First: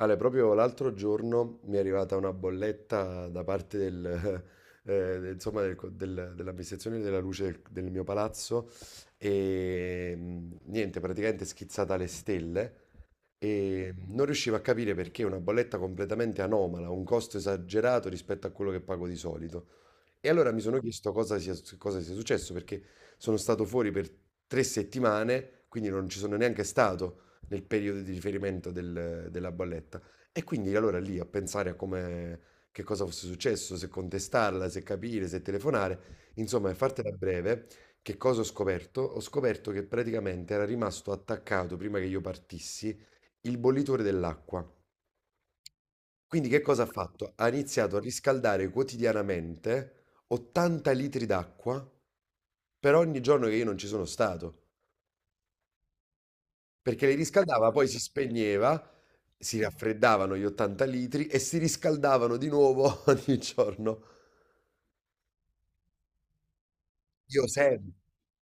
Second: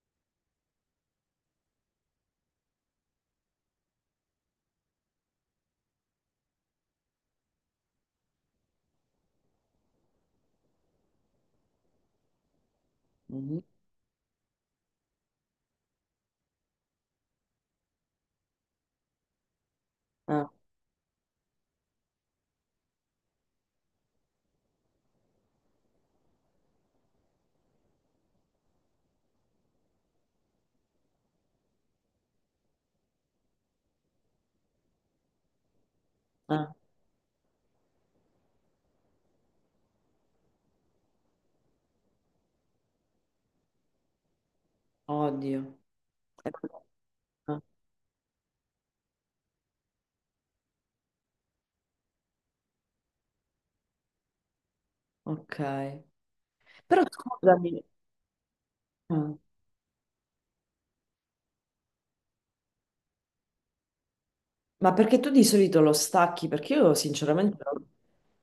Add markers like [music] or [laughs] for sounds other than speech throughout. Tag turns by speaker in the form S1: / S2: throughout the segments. S1: Ale, proprio l'altro giorno mi è arrivata una bolletta da parte del, [laughs] dell'amministrazione della luce del mio palazzo e mm, niente, praticamente schizzata alle stelle
S2: Mhm.
S1: e non riuscivo a capire perché una bolletta completamente anomala, un costo esagerato rispetto a quello che pago di solito. E
S2: Ah,
S1: allora mi sono chiesto cosa sia successo, perché sono stato fuori per 3 settimane, quindi non ci sono neanche stato nel periodo di riferimento della bolletta. E quindi allora lì a pensare a come, che cosa fosse successo, se contestarla, se capire, se telefonare, insomma,
S2: ah,
S1: per fartela breve, che cosa ho scoperto? Ho scoperto che praticamente era rimasto attaccato, prima che io partissi, il bollitore dell'acqua.
S2: oddio.
S1: Quindi che
S2: Ecco
S1: cosa ha fatto? Ha
S2: qua.
S1: iniziato a riscaldare quotidianamente 80 litri d'acqua per ogni giorno che io non ci sono stato,
S2: Ok. Però
S1: perché li riscaldava,
S2: scusami,
S1: poi si spegneva,
S2: ah,
S1: si raffreddavano gli 80 litri e si riscaldavano di nuovo [laughs] ogni giorno.
S2: ma perché tu di solito lo stacchi? Perché io
S1: Io
S2: sinceramente...
S1: sempre.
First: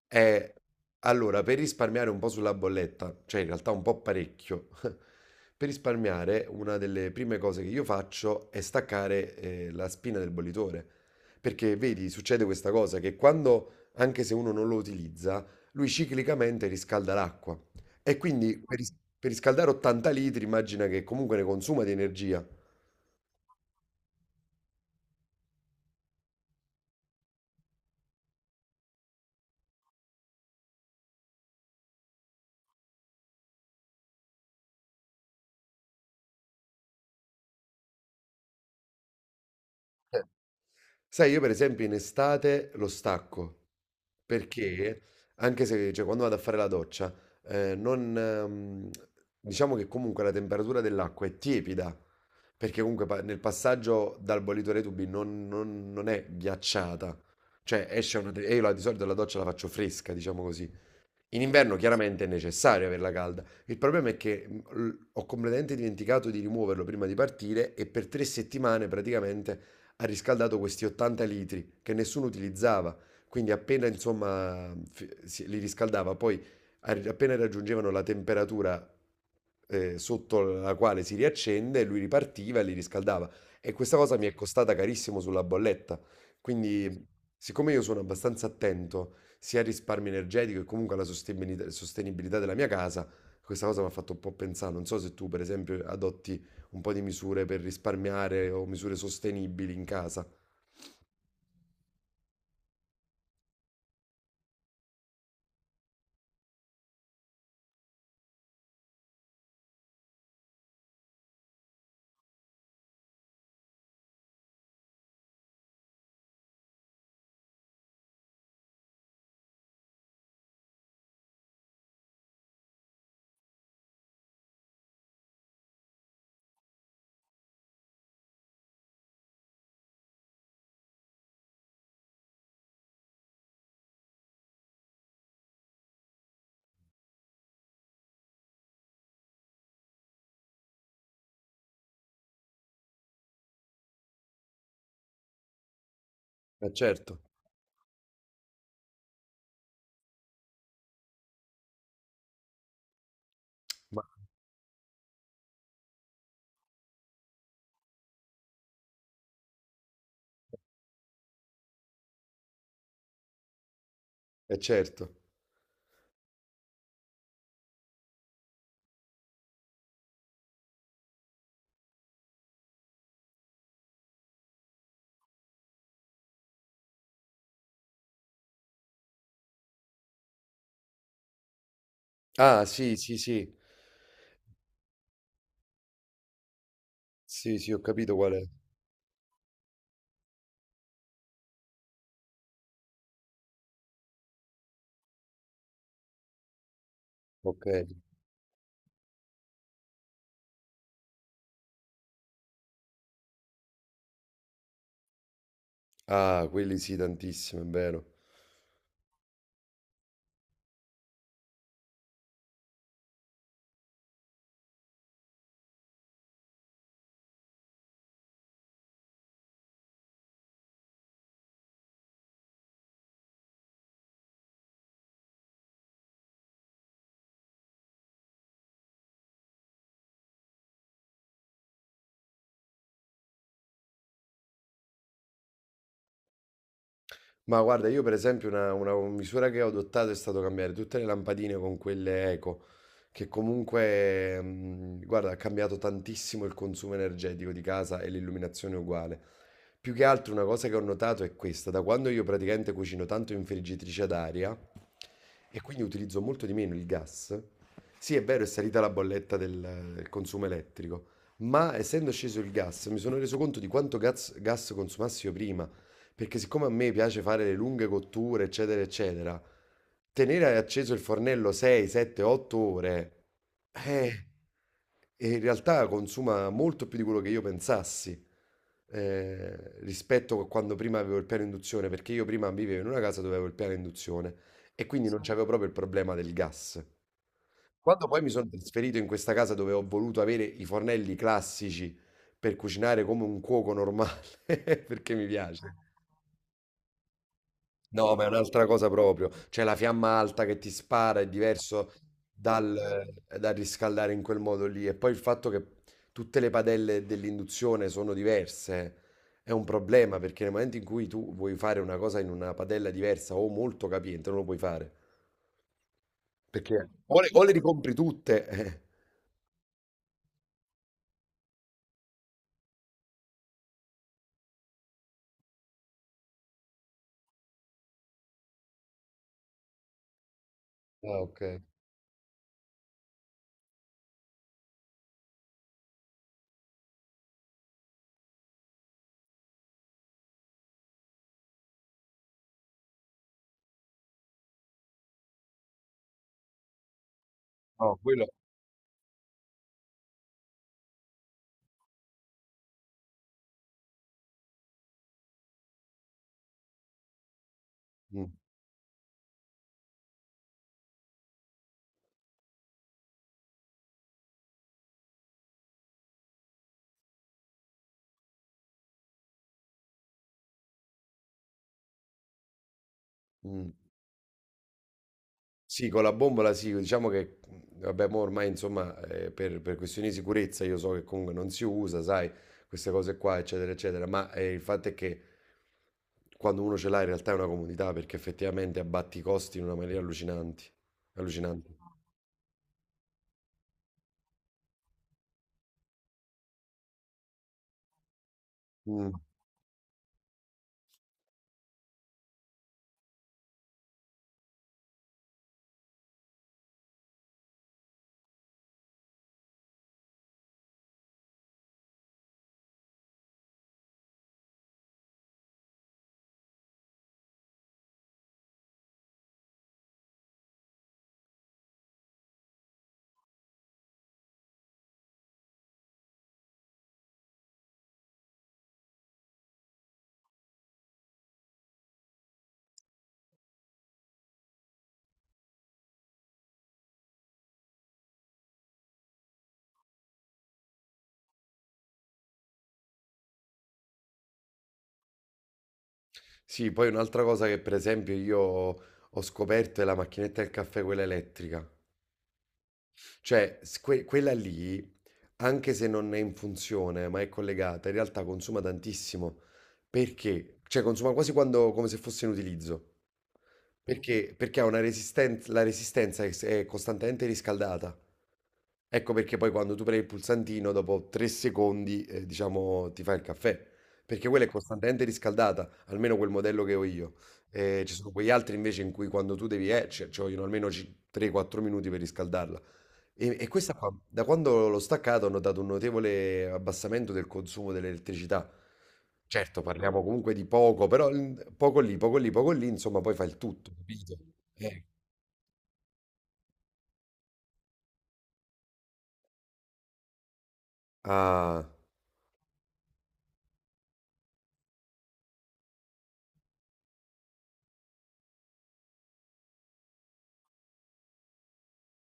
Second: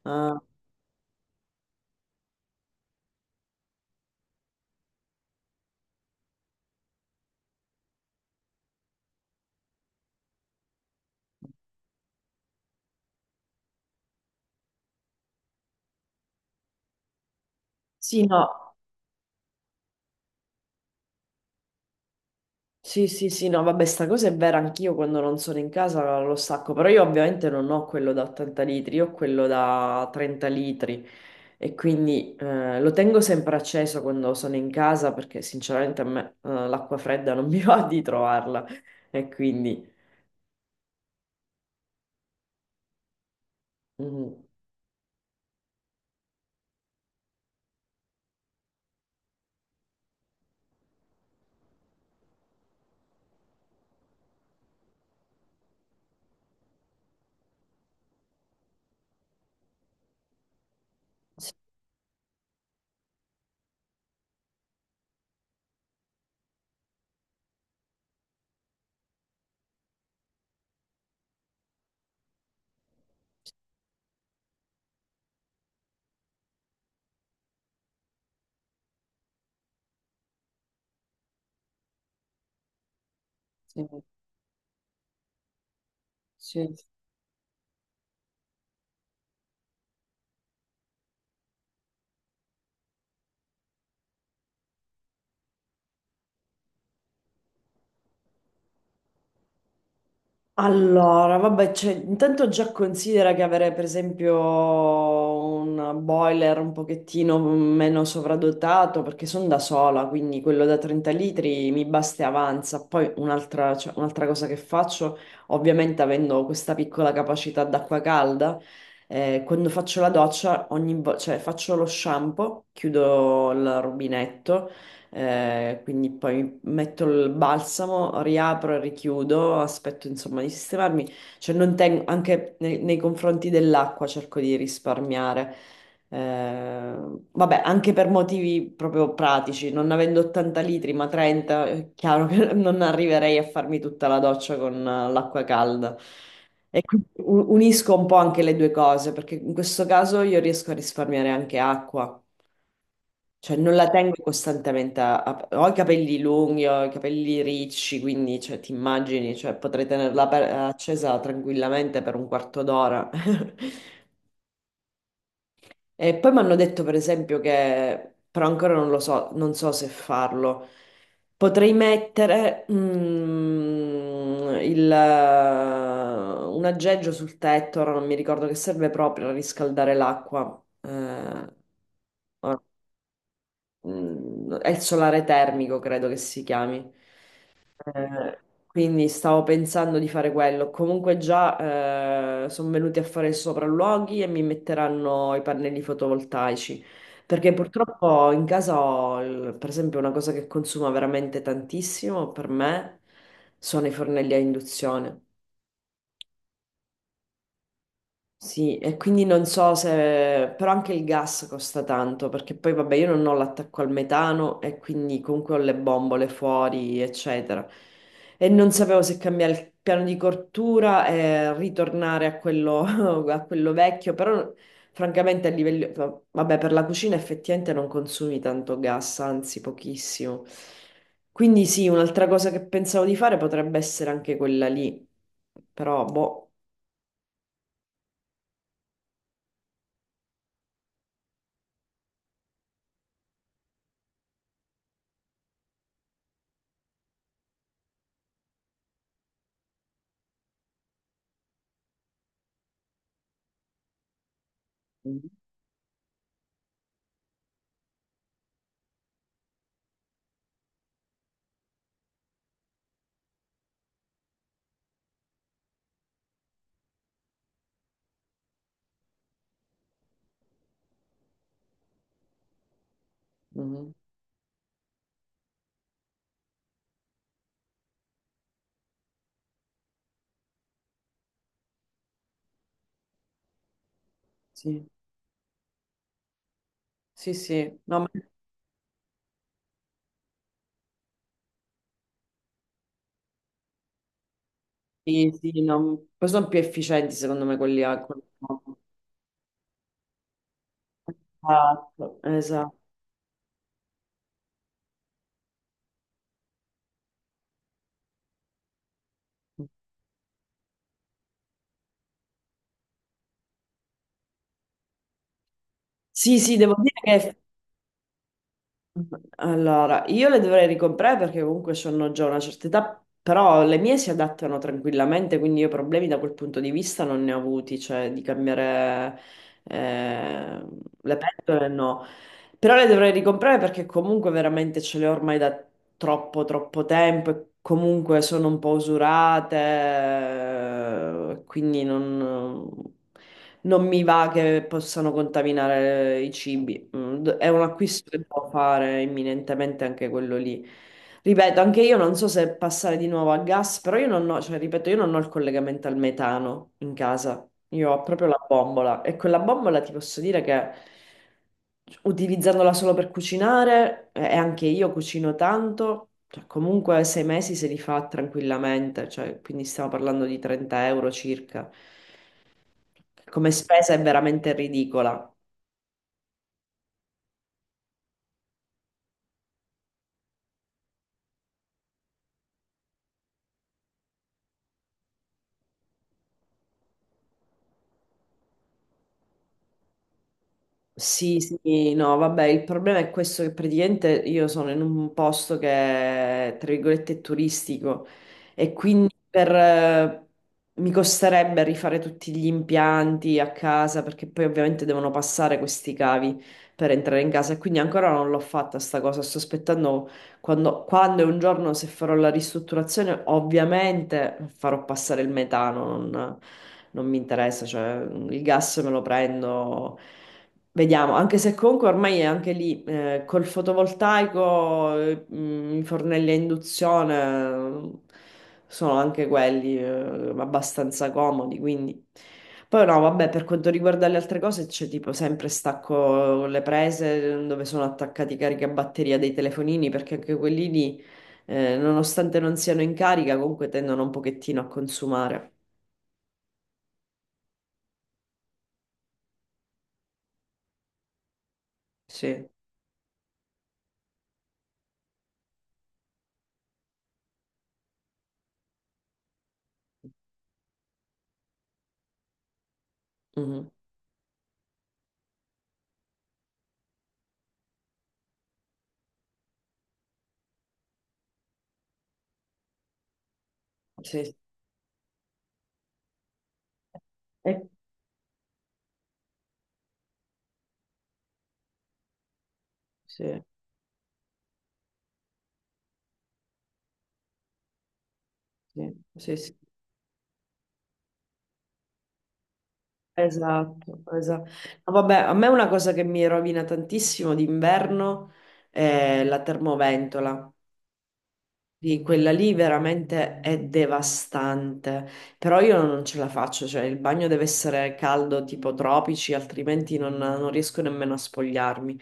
S2: ah,
S1: Eh, allora, per risparmiare un po' sulla bolletta, cioè in realtà un po' parecchio, [laughs] per risparmiare una delle prime cose che io faccio è staccare, la spina del bollitore. Perché vedi, succede questa cosa che quando, anche se uno non lo utilizza, lui ciclicamente riscalda l'acqua. E
S2: sì,
S1: quindi
S2: no,
S1: per riscaldare 80 litri immagina che comunque ne consuma di energia.
S2: sì, sì, sì, no, vabbè, sta cosa è vera, anch'io quando non sono in casa lo stacco, però io ovviamente non ho quello da 80 litri, io ho quello da 30 litri e quindi lo tengo sempre acceso quando sono in casa perché sinceramente a me l'acqua fredda non [laughs] mi va di trovarla e quindi...
S1: Eh. Sai, io per esempio in estate lo stacco.
S2: Mhm.
S1: Perché anche se cioè, quando vado a fare la doccia, non, diciamo che comunque la temperatura dell'acqua è tiepida, perché comunque nel passaggio dal bollitore ai tubi non è ghiacciata. Cioè esce una... E io di solito la doccia la faccio fresca, diciamo così. In
S2: Sì,
S1: inverno chiaramente è necessario averla calda. Il problema è che ho completamente dimenticato di rimuoverlo prima di partire e per 3 settimane praticamente ha riscaldato questi 80 litri che nessuno utilizzava. Quindi appena insomma li riscaldava, poi appena raggiungevano la temperatura sotto la quale si riaccende, lui ripartiva e li riscaldava. E
S2: sì.
S1: questa cosa mi è costata carissimo sulla bolletta.
S2: Sì.
S1: Quindi, siccome io sono abbastanza attento, sia il risparmio energetico e comunque la sostenibilità, sostenibilità della mia casa, questa cosa mi ha fatto un po' pensare. Non so se tu, per esempio, adotti un po' di misure per risparmiare o misure sostenibili in casa.
S2: Allora, vabbè, cioè, intanto già considera che avere per esempio un boiler un pochettino meno sovradotato, perché sono da sola, quindi quello da 30 litri mi basta e avanza. Poi un'altra cosa che faccio, ovviamente avendo questa piccola capacità d'acqua calda, quando faccio la doccia, faccio lo shampoo, chiudo il rubinetto. Quindi poi metto il balsamo, riapro e richiudo, aspetto insomma di sistemarmi, cioè non tengo, anche nei confronti dell'acqua cerco di risparmiare. Eh, Vabbè, anche per motivi proprio pratici, non avendo 80 litri ma 30, è chiaro che [laughs] non arriverei a farmi tutta la doccia con l'acqua calda.
S1: Eh,
S2: E quindi
S1: certo,
S2: unisco un po' anche le due cose, perché in questo caso io riesco a risparmiare anche acqua. Cioè, non la
S1: ma
S2: tengo costantemente Ho i capelli lunghi, ho i capelli ricci, quindi, cioè, ti immagini, cioè, potrei tenerla accesa tranquillamente per un quarto d'ora. [laughs]
S1: eh, certo.
S2: E poi mi hanno detto, per esempio, che... Però ancora non lo so, non so se farlo. Potrei mettere un aggeggio sul tetto, ora non mi ricordo che serve proprio a riscaldare l'acqua. Ora
S1: Ah, sì, sì, sì.
S2: è il solare termico, credo che si chiami.
S1: Sì, sì, ho capito qual
S2: Eh,
S1: è.
S2: quindi stavo pensando di fare quello. Comunque già sono venuti a fare i sopralluoghi e mi metteranno i pannelli fotovoltaici. Perché
S1: Ok.
S2: purtroppo in casa ho, per esempio, una cosa che consuma veramente tantissimo per me sono i fornelli a induzione.
S1: Ah, quelli sì, tantissimo, è vero.
S2: Sì, e quindi non so se... però anche il gas costa tanto, perché poi vabbè io non ho l'attacco al metano e quindi comunque ho le bombole fuori, eccetera. E non sapevo se cambiare il piano di cottura e ritornare a quello, [laughs] a quello vecchio, però francamente a livello... vabbè per la cucina effettivamente non consumi tanto gas, anzi pochissimo. Quindi sì, un'altra cosa che pensavo di fare potrebbe essere anche quella lì, però boh.
S1: Ma guarda, io per esempio una misura che ho adottato è stato cambiare tutte le lampadine con quelle eco, che comunque, guarda, ha cambiato tantissimo il consumo energetico di casa e l'illuminazione uguale. Più che altro una cosa che ho notato è questa, da quando io praticamente cucino tanto in friggitrice ad aria e quindi utilizzo molto di meno il gas, sì è vero è salita la bolletta del consumo elettrico, ma essendo sceso il gas mi sono reso conto di quanto gas consumassi io prima. Perché siccome a me piace fare le lunghe cotture, eccetera, eccetera, tenere acceso il fornello 6, 7, 8 ore,
S2: Mhm.
S1: eh, e in realtà consuma molto più di quello che io pensassi, eh, rispetto a quando prima avevo il piano induzione, perché io prima vivevo in una casa dove avevo il piano induzione e
S2: Sì,
S1: quindi non c'avevo proprio il problema del gas.
S2: sì, sì. No, ma
S1: Quando poi mi sono trasferito in questa casa dove ho voluto avere i fornelli classici per cucinare come un cuoco normale, [laughs] perché mi
S2: sì, sì,
S1: piace.
S2: no. Poi sono più efficienti secondo me quelli
S1: No, ma è
S2: no.
S1: un'altra cosa proprio. Cioè la fiamma alta che ti spara è diverso
S2: Esatto, esatto.
S1: dal, dal riscaldare in quel modo lì. E poi il fatto che tutte le padelle dell'induzione sono diverse è un problema perché nel momento in cui tu vuoi fare una cosa in una padella diversa o molto capiente, non lo puoi fare.
S2: Sì, sì, devo
S1: Perché
S2: dire che
S1: o le ricompri tutte. [laughs] eh.
S2: allora io le dovrei ricomprare perché comunque sono già una certa età, però le mie si adattano tranquillamente, quindi io problemi da quel punto di vista non ne ho avuti, cioè di cambiare eh, le
S1: Ah, ok.
S2: pentole no. Però le dovrei ricomprare perché comunque veramente ce le ho ormai da troppo, troppo tempo e comunque sono un po' usurate, quindi non, non mi va che possano contaminare i cibi. È un
S1: [laughs] No,
S2: acquisto che
S1: quello.
S2: devo fare imminentemente anche quello lì. Ripeto, anche io non so se passare di nuovo a gas, però io non ho, cioè, ripeto, io non ho il collegamento al metano in casa. Io ho proprio
S1: Mm,
S2: la bombola e quella bombola ti posso dire che utilizzandola solo per cucinare e anche io cucino tanto, cioè comunque 6 mesi se li fa tranquillamente, cioè, quindi stiamo parlando di 30 euro circa. Come
S1: mm.
S2: spesa è veramente ridicola.
S1: Sì, con la bombola sì, diciamo che vabbè, mo ormai insomma, per questioni di sicurezza io so che comunque non si usa, sai, queste cose qua, eccetera, eccetera, ma il fatto è che quando uno ce l'ha in realtà è una comodità perché effettivamente abbatti i costi in una maniera
S2: Sì,
S1: allucinante.
S2: sì, no, vabbè, il problema è questo che praticamente io sono in un posto che, tra virgolette, è turistico e
S1: Mm.
S2: quindi mi costerebbe rifare tutti gli impianti a casa perché poi ovviamente devono passare questi cavi per entrare in casa e quindi ancora non l'ho fatta sta cosa, sto aspettando quando e un giorno se farò la ristrutturazione ovviamente farò passare il metano, non mi interessa, cioè il gas me lo prendo. Vediamo, anche se comunque ormai è anche lì, col fotovoltaico, i fornelli a induzione sono anche quelli abbastanza comodi, quindi... Poi no, vabbè, per quanto riguarda le altre cose c'è tipo sempre stacco le prese dove sono attaccati i caricabatteria dei telefonini, perché anche quelli lì, nonostante non siano in carica, comunque tendono un pochettino a consumare.
S1: Sì, poi un'altra cosa che per esempio io ho scoperto è la macchinetta del caffè, quella elettrica.
S2: Sì.
S1: Cioè, quella lì, anche se non è in funzione, ma è collegata, in realtà consuma tantissimo. Perché? Cioè, consuma quasi quando, come se fosse in utilizzo.
S2: Mhm.
S1: Perché? Perché ha una resistenza, la resistenza è costantemente riscaldata. Ecco perché poi quando tu premi il pulsantino, dopo 3 secondi, diciamo, ti fa il caffè.
S2: Sì,
S1: Perché
S2: sì,
S1: quella è costantemente riscaldata, almeno quel modello che ho io.
S2: Eh,
S1: Ci sono quegli altri invece in cui quando tu devi, ci vogliono almeno 3-4 minuti per riscaldarla.
S2: sì,
S1: E questa qua, da quando l'ho staccato, ho notato un notevole abbassamento del consumo dell'elettricità.
S2: sì, sì. Sì.
S1: Certo, parliamo comunque di poco, però poco lì, poco lì, poco lì, insomma, poi fa il tutto,
S2: Esatto,
S1: capito?
S2: esatto.
S1: Eh.
S2: No, vabbè, a me una cosa che mi rovina tantissimo d'inverno è la termoventola.
S1: Ah,
S2: Di Quella lì veramente è devastante, però io non ce la faccio, cioè il bagno deve essere caldo tipo tropici, altrimenti non, non riesco nemmeno a spogliarmi.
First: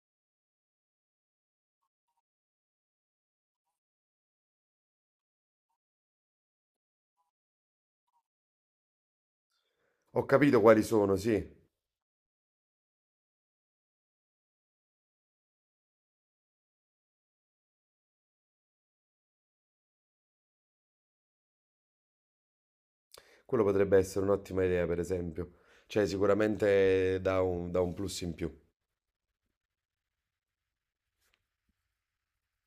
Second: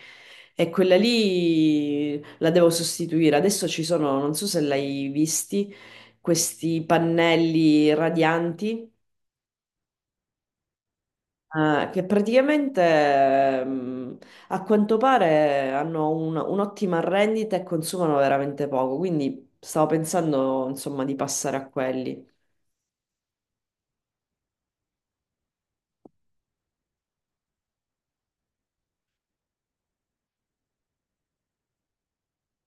S2: E quella lì la devo sostituire. Adesso ci sono, non so se l'hai visti, questi pannelli radianti
S1: ho capito quali sono, sì.
S2: Eh, che praticamente a quanto pare hanno un'ottima rendita e consumano veramente poco, quindi stavo pensando insomma di passare a quelli.
S1: Quello potrebbe essere un'ottima idea, per esempio. Cioè, sicuramente dà dà un plus in più.